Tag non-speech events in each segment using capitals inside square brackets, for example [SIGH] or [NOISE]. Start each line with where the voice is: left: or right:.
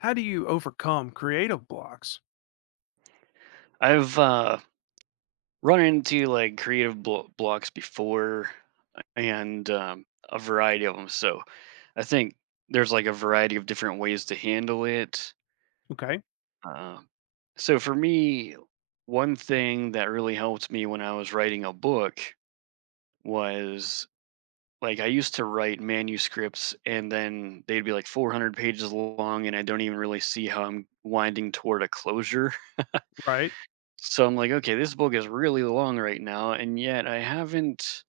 left: How do you overcome creative blocks?
right: I've Run into like creative blocks before, and a variety of them. So I think there's like a variety of different ways to handle it.
left: Okay,
right: Uh, so for me, one thing that really helped me when I was writing a book was like I used to write manuscripts, and then they'd be like 400 pages long, and I don't even really see how I'm winding toward a closure.
left: right,
right: So I'm like, okay, this book is really long right now, and yet I haven't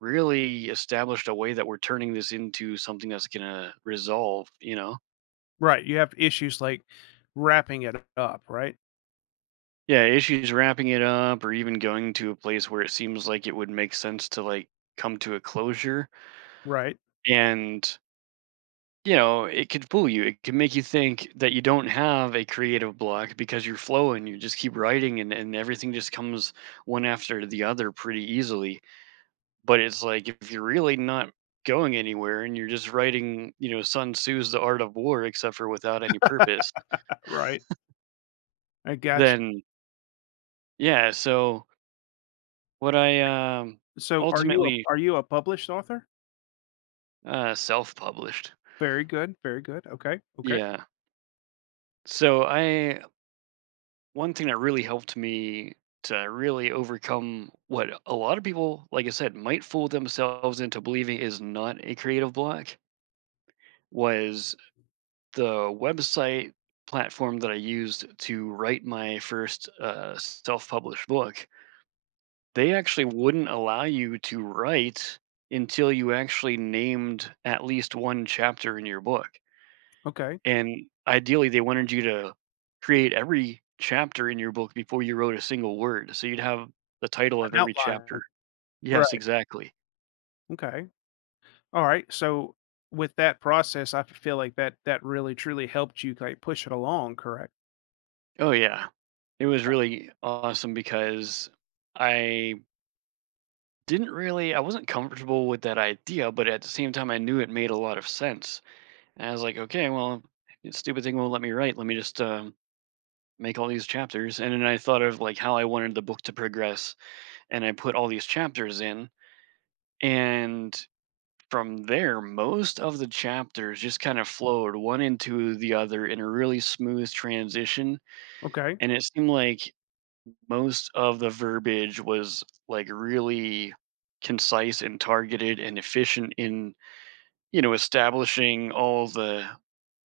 right: really established a way that we're turning this into something that's gonna resolve,
left: right. You have issues like wrapping it up, right,
right: Yeah, issues wrapping it up or even going to a place where it seems like it would make sense to like come to a closure.
left: right,
right: And, you know, it could fool you. It can make you think that you don't have a creative block because you're flowing, you just keep writing and everything just comes one after the other pretty easily. But it's like if you're really not going anywhere and you're just writing, you know, Sun Tzu's The Art of War except for without any purpose,
left: right. I got you.
right: then yeah, so what I, um,
left: So,
right: ultimately,
left: are you a published author?
right: self-published.
left: Very good, very good. Okay, okay,
right: Yeah. So I one thing that really helped me to really overcome what a lot of people, like I said, might fool themselves into believing is not a creative block was the website platform that I used to write my first self published book, they actually wouldn't allow you to write until you actually named at least one chapter in your book.
left: okay.
right: And ideally, they wanted you to create every chapter in your book before you wrote a single word. So you'd have the title of
left: An
right: every
left: outline,
right: chapter. Yes,
left: right?
right: exactly.
left: Okay, all right. So, with that process, I feel like that really truly helped you like push it along. Correct.
right: Oh, yeah. It was really awesome because I Didn't really I wasn't comfortable with that idea, but at the same time, I knew it made a lot of sense. And I was like, okay, well, this stupid thing won't let me write. Let me just make all these chapters. And then I thought of like how I wanted the book to progress, and I put all these chapters in. And from there, most of the chapters just kind of flowed one into the other in a really smooth transition.
left: Okay.
right: And it seemed like most of the verbiage was like really concise and targeted and efficient in you know, establishing all the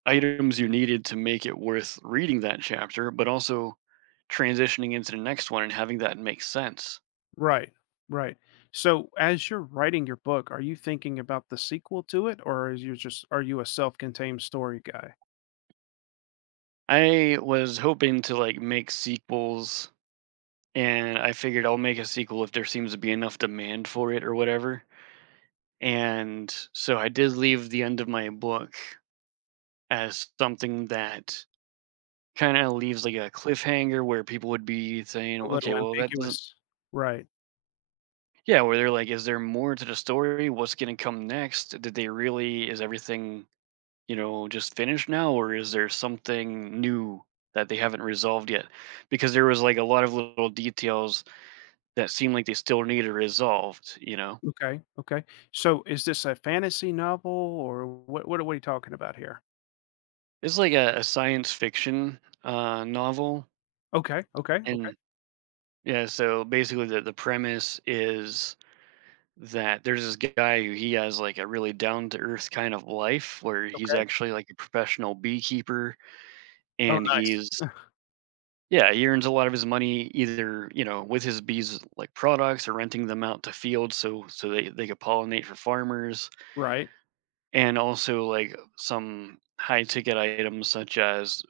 right: items you needed to make it worth reading that chapter, but also transitioning into the next one and having that make sense.
left: Right, right. So as you're writing your book, are you thinking about the sequel to it, or is you just are you a self-contained story guy?
right: I was hoping to like make sequels, and I figured I'll make a sequel if there seems to be enough demand for it or whatever. And so I did leave the end of my book as something that kind of leaves like a cliffhanger where people would be saying,
left: A
right: okay,
left: little
right: well, that doesn't
left: ambiguous. Right.
right: Yeah, where they're like, is there more to the story? What's gonna come next? Did they really Is everything, you know, just finished now, or is there something new that they haven't resolved yet? Because there was like a lot of little details that seem like they still need to resolved, you know?
left: Okay. Okay. So is this a fantasy novel, or what? What are we talking about here?
right: It's like a science fiction novel.
left: Okay. Okay. Okay.
right: And yeah, so basically the premise is that there's this guy who he has like a really down to earth kind of life where he's
left: Okay.
right: actually like a professional beekeeper,
left: Oh,
right: and
left: nice.
right: he's yeah he earns a lot of his money either you know with his bees like products or renting them out to fields so so they could pollinate for farmers,
left: Right.
right: and also like some high ticket items such as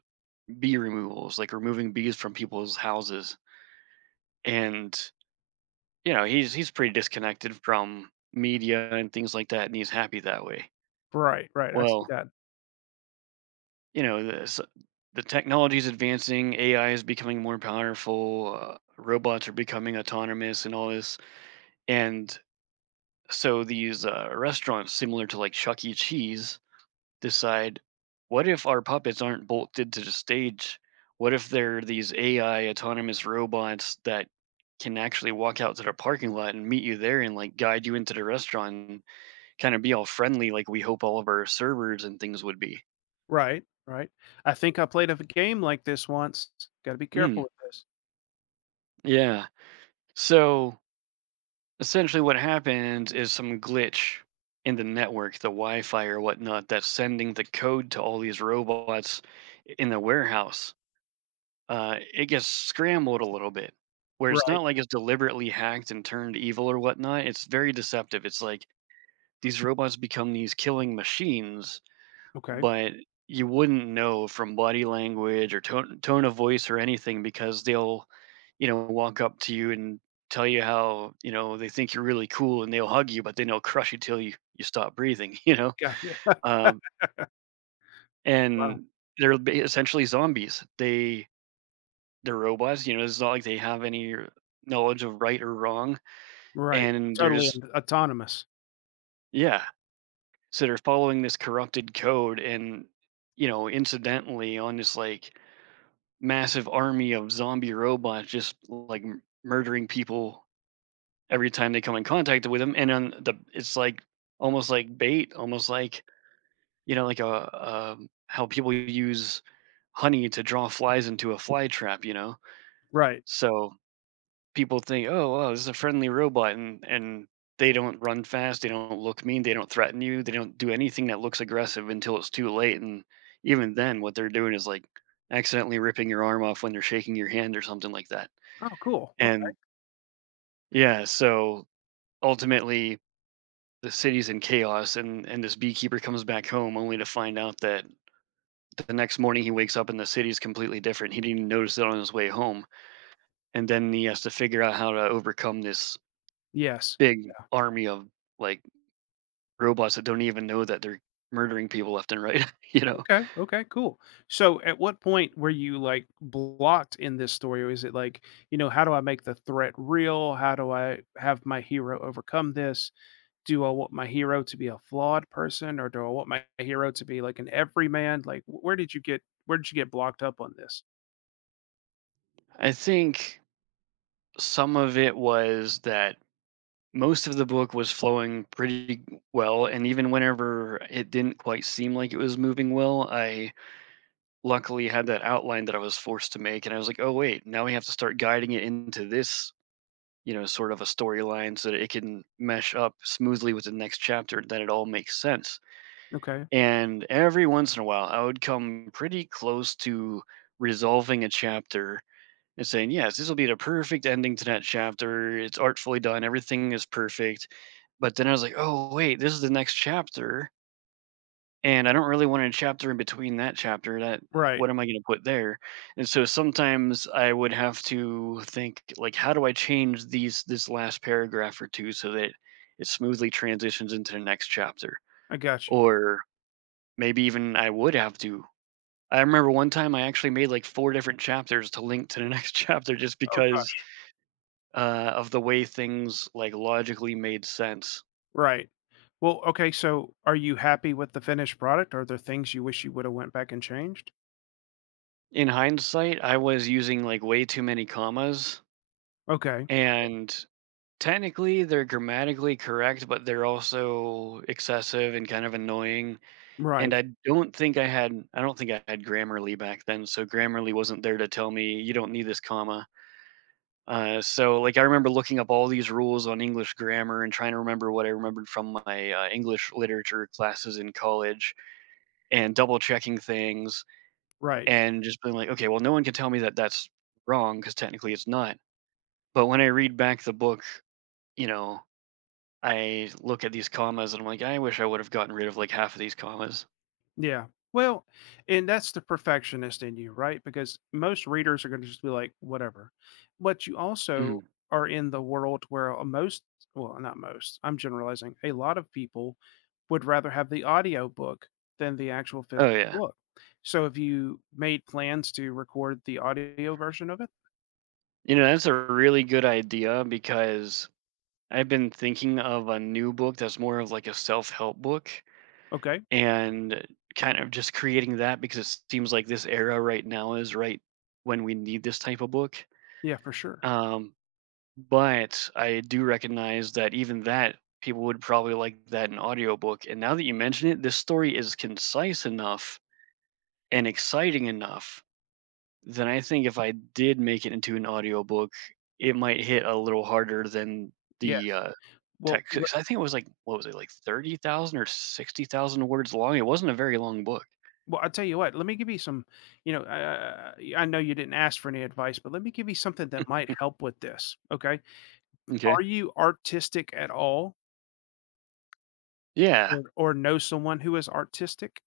right: bee removals like removing bees from people's houses, and you know he's pretty disconnected from media and things like that and he's happy that way.
left: Right. Right. I see
right: Well,
left: that.
right: you know, the technology is advancing, AI is becoming more powerful, robots are becoming autonomous and all this. And so these restaurants similar to like Chuck E. Cheese decide, what if our puppets aren't bolted to the stage? What if they're these AI autonomous robots that can actually walk out to the parking lot and meet you there and like guide you into the restaurant and kind of be all friendly like we hope all of our servers and things would be.
left: Right. Right. I think I played a game like this once. Got to be careful
right: Mm,
left: with this.
right: yeah. So essentially, what happens is some glitch in the network, the Wi Fi or whatnot, that's sending the code to all these robots in the warehouse. It gets scrambled a little bit, where it's
left: Right.
right: not like it's deliberately hacked and turned evil or whatnot. It's very deceptive. It's like these robots become these killing machines,
left: Okay.
right: but you wouldn't know from body language or tone of voice or anything because they'll, you know, walk up to you and tell you how, you know, they think you're really cool and they'll hug you, but then they'll crush you till you stop breathing, [LAUGHS] you know?
left: Gotcha. [LAUGHS]
right: Um,
left: Wow.
right: and they're essentially zombies. They're robots, you know, it's not like they have any knowledge of right or wrong.
left: Right.
right: And they're
left: Totally
right: just,
left: autonomous.
right: yeah. So they're following this corrupted code and, you know, incidentally on this like massive army of zombie robots just like murdering people every time they come in contact with them and on the it's like almost like bait almost like you know like a how people use honey to draw flies into a fly trap, you know.
left: Right.
right: So people think oh wow this is a friendly robot and they don't run fast they don't look mean they don't threaten you they don't do anything that looks aggressive until it's too late, and even then what they're doing is like accidentally ripping your arm off when they're shaking your hand or something like that.
left: Oh, cool. Okay.
right: And yeah, so ultimately the city's in chaos and this beekeeper comes back home only to find out that the next morning he wakes up and the city's completely different. He didn't even notice it on his way home. And then he has to figure out how to overcome this
left: Yes.
right: big army of like robots that don't even know that they're murdering people left and right, [LAUGHS] you know.
left: Okay. Okay. Cool. So, at what point were you like blocked in this story, or is it like, you know, how do I make the threat real? How do I have my hero overcome this? Do I want my hero to be a flawed person, or do I want my hero to be like an everyman? Like, where did you get blocked up on this?
right: I think some of it was that most of the book was flowing pretty well and even whenever it didn't quite seem like it was moving well, I luckily had that outline that I was forced to make, and I was like, "Oh wait, now we have to start guiding it into this, you know, sort of a storyline so that it can mesh up smoothly with the next chapter, that it all makes sense."
left: Okay.
right: And every once in a while, I would come pretty close to resolving a chapter and saying, "Yes, this will be the perfect ending to that chapter. It's artfully done. Everything is perfect." But then I was like, "Oh wait, this is the next chapter." And I don't really want a chapter in between that chapter that
left: Right.
right: what am I gonna put there? And so sometimes I would have to think like how do I change these this last paragraph or two so that it smoothly transitions into the next chapter?
left: I got you.
right: Or maybe even I would have to I remember one time I actually made like four different chapters to link to the next [LAUGHS] chapter just
left: Oh
right: because,
left: gosh.
right: of the way things like logically made sense.
left: Right. Well, okay. So, are you happy with the finished product? Are there things you wish you would have went back and changed?
right: In hindsight, I was using like way too many commas,
left: Okay.
right: and technically, they're grammatically correct, but they're also excessive and kind of annoying, and
left: Right.
right: I don't think I had Grammarly back then, so Grammarly wasn't there to tell me, "You don't need this comma." I remember looking up all these rules on English grammar and trying to remember what I remembered from my, English literature classes in college and double-checking things
left: Right.
right: and just being like, "Okay, well, no one can tell me that that's wrong because technically it's not." But when I read back the book, you know, I look at these commas and I'm like, I wish I would have gotten rid of like half of these commas.
left: Yeah. Well, and that's the perfectionist in you, right? Because most readers are going to just be like, whatever. But you also
right: Mm.
left: are in the world where a most, well, not most, I'm generalizing, a lot of people would rather have the audio book than the actual
right: Oh
left: physical
right: yeah.
left: book. So if you made plans to record the audio version of it,
right: You know, that's a really good idea because I've been thinking of a new book that's more of like a self-help book
left: okay.
right: and kind of just creating that because it seems like this era right now is right when we need this type of book.
left: Yeah, for sure.
right: Um, but I do recognize that even that people would probably like that in audiobook. And now that you mention it, this story is concise enough and exciting enough then I think if I did make it into an audiobook, it might hit a little harder than the
left: Yes. Well,
right: text. 'Cause I think it was like what was it like 30,000 or 60,000 words long. It wasn't a very long book.
left: well, I'll tell you what, let me give you some, you know, I know you didn't ask for any advice, but let me give you something that might help with this. Okay.
right: Okay.
left: Are you artistic at all
right: Yeah.
left: or know someone who is artistic?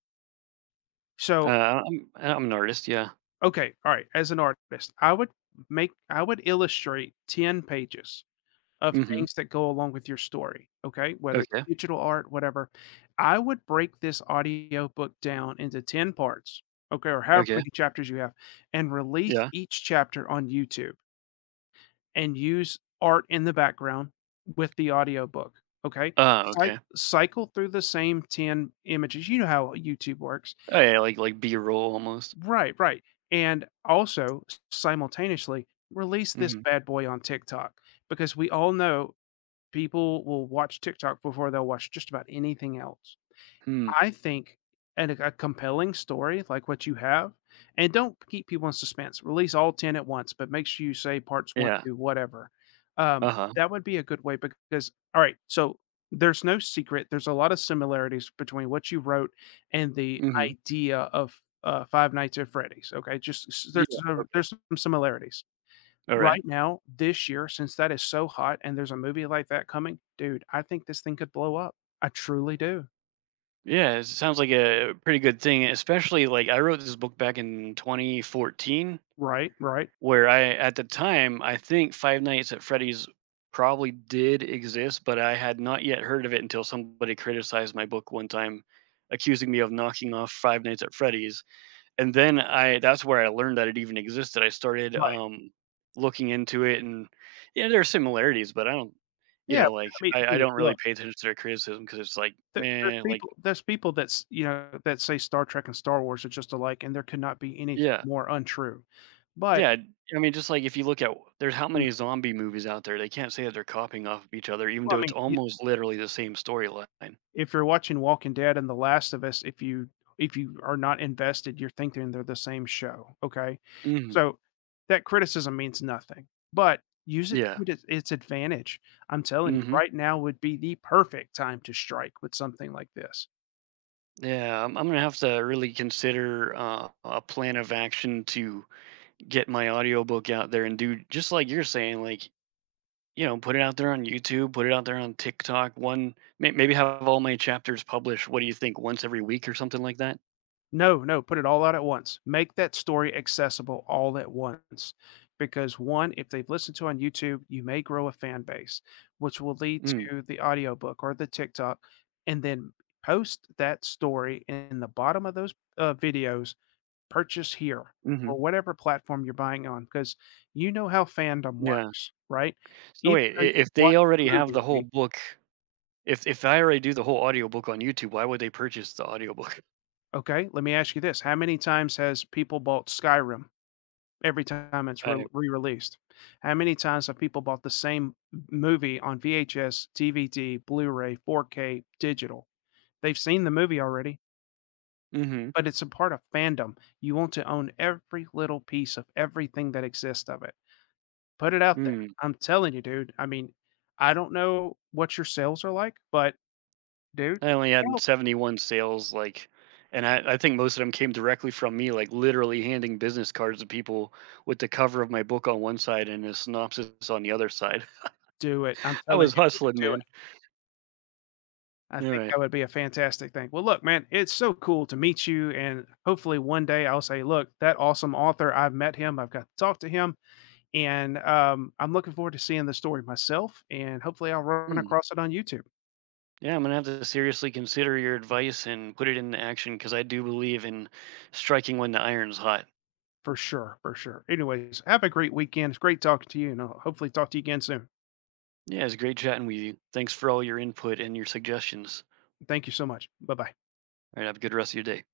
left: So,
right: I'm an artist. Yeah.
left: okay. All right. As an artist, I would I would illustrate 10 pages of
right: Mm-hmm.
left: things that go along with your story. Okay. Whether it's
right: Okay.
left: digital art, whatever. I would break this audio book down into 10 parts. Okay. Or however
right: Okay.
left: many chapters you have and release
right: Yeah.
left: each chapter on YouTube and use art in the background with the audiobook, okay? Cy
right: Okay.
left: cycle through the same 10 images, you know how YouTube works.
right: Oh yeah. Like B roll almost.
left: Right, right, and also, simultaneously, release this
right: Mm-hmm.
left: bad boy on TikTok, because we all know people will watch TikTok before they'll watch just about anything else.
right: Hmm.
left: I think and a compelling story like what you have, and don't keep people in suspense. Release all 10 at once, but make sure you say parts 1
right: Yeah.
left: through whatever.
right: Uh huh.
left: That would be a good way because all right, so there's no secret. There's a lot of similarities between what you wrote and the
right: Mm-hmm.
left: idea of, Five Nights at Freddy's, okay? Just s there's
right: Yeah.
left: some
right: Okay.
left: there's some similarities.
right: All right.
left: Right now, this year, since that is so hot and there's a movie like that coming, dude, I think this thing could blow up. I truly do.
right: Yeah, it sounds like a pretty good thing, especially like I wrote this book back in 2014.
left: Right, right.
right: Where I At the time, I think Five Nights at Freddy's probably did exist, but I had not yet heard of it until somebody criticized my book one time, accusing me of knocking off Five Nights at Freddy's. And then I that's where I learned that it even existed. I started,
left: Right.
right: looking into it and, yeah, there are similarities, but I don't you
left: Yeah,
right: know, like,
left: I mean,
right: I
left: dude,
right: don't really
left: look,
right: pay attention to their criticism because it's like,
left: there there's
right: man, like
left: people there's people that's you know, that say Star Trek and Star Wars are just alike, and there could not be anything
right: yeah.
left: more untrue. But,
right: Yeah, I mean, just like if you look at there's how
left: mhm,
right: many zombie movies out there, they can't say that they're copying off of each other, even
left: well, I
right: though it's
left: mean, you
right: almost literally the same storyline.
left: if you're watching Walking Dead and The Last of Us, if you are not invested, you're thinking they're the same show, okay?
right: Mhm.
left: So, that criticism means nothing, but use it
right: Yeah.
left: to its advantage. I'm telling you,
right: Mhm.
left: right now would be the perfect time to strike with something like this.
right: Yeah, I'm gonna have to really consider a plan of action to get my audiobook out there and do just like you're saying, like you know, put it out there on YouTube, put it out there on TikTok. Maybe have all my chapters published. What do you think? Once every week or something like that.
left: No, no, put it all out at once. Make that story accessible all at once. Because one, if they've listened to on YouTube, you may grow a fan base, which will lead
right: Mm,
left: to the audiobook or the TikTok. And then post that story in the bottom of those videos, purchase here or
right: hmm.
left: whatever platform you're buying on, because you know how fandom
right: Yeah.
left: works, right?
right: So
left: Even
right: wait,
left: though you
right: if they
left: watch
right: already have
left: the
right: the whole
left: movie,
right: book if I already do the whole audiobook on YouTube, why would they purchase the audiobook?
left: okay, let me ask you this. How many times has people bought Skyrim? Every time
right: [LAUGHS]
left: it's re
right: I
left: re-released. How many times have people bought the same movie on VHS, DVD, Blu-ray, 4K, digital? They've seen the movie already,
right: mm mhm,
left: but it's a part of fandom. You want to own every little piece of everything that exists of it. Put it out there.
right: mm.
left: I'm telling you, dude. I mean, I don't know what your sales are like, but dude,
right: I
left: it
right: only
left: can
right: had
left: help.
right: 71 sales, like and I think most of them came directly from me, like, literally handing business cards to people with the cover of my book on one side and a synopsis on the other side.
left: Do it. I'm
right: [LAUGHS] I
left: telling
right: was
left: you, dude,
right: hustling,
left: do it.
right: man.
left: I think
right: Alright.
left: that would be a fantastic thing. Well, look, man, it's so cool to meet you. And hopefully one day I'll say, look, that awesome author, I've met him, I've got to talk to him. And I'm looking forward to seeing the story myself. And hopefully I'll run
right: Mm.
left: across it on YouTube
right: Yeah, I'm gonna have to seriously consider your advice and put it into action because I do believe in striking when the iron's hot.
left: for sure. For sure. Anyways, have a great weekend. It's great talking to you. And I'll hopefully talk to you again soon.
right: Yeah, it's great chatting with you. Thanks for all your input and your suggestions.
left: Thank you so much. Bye bye.
right: Alright, have a good rest of your day.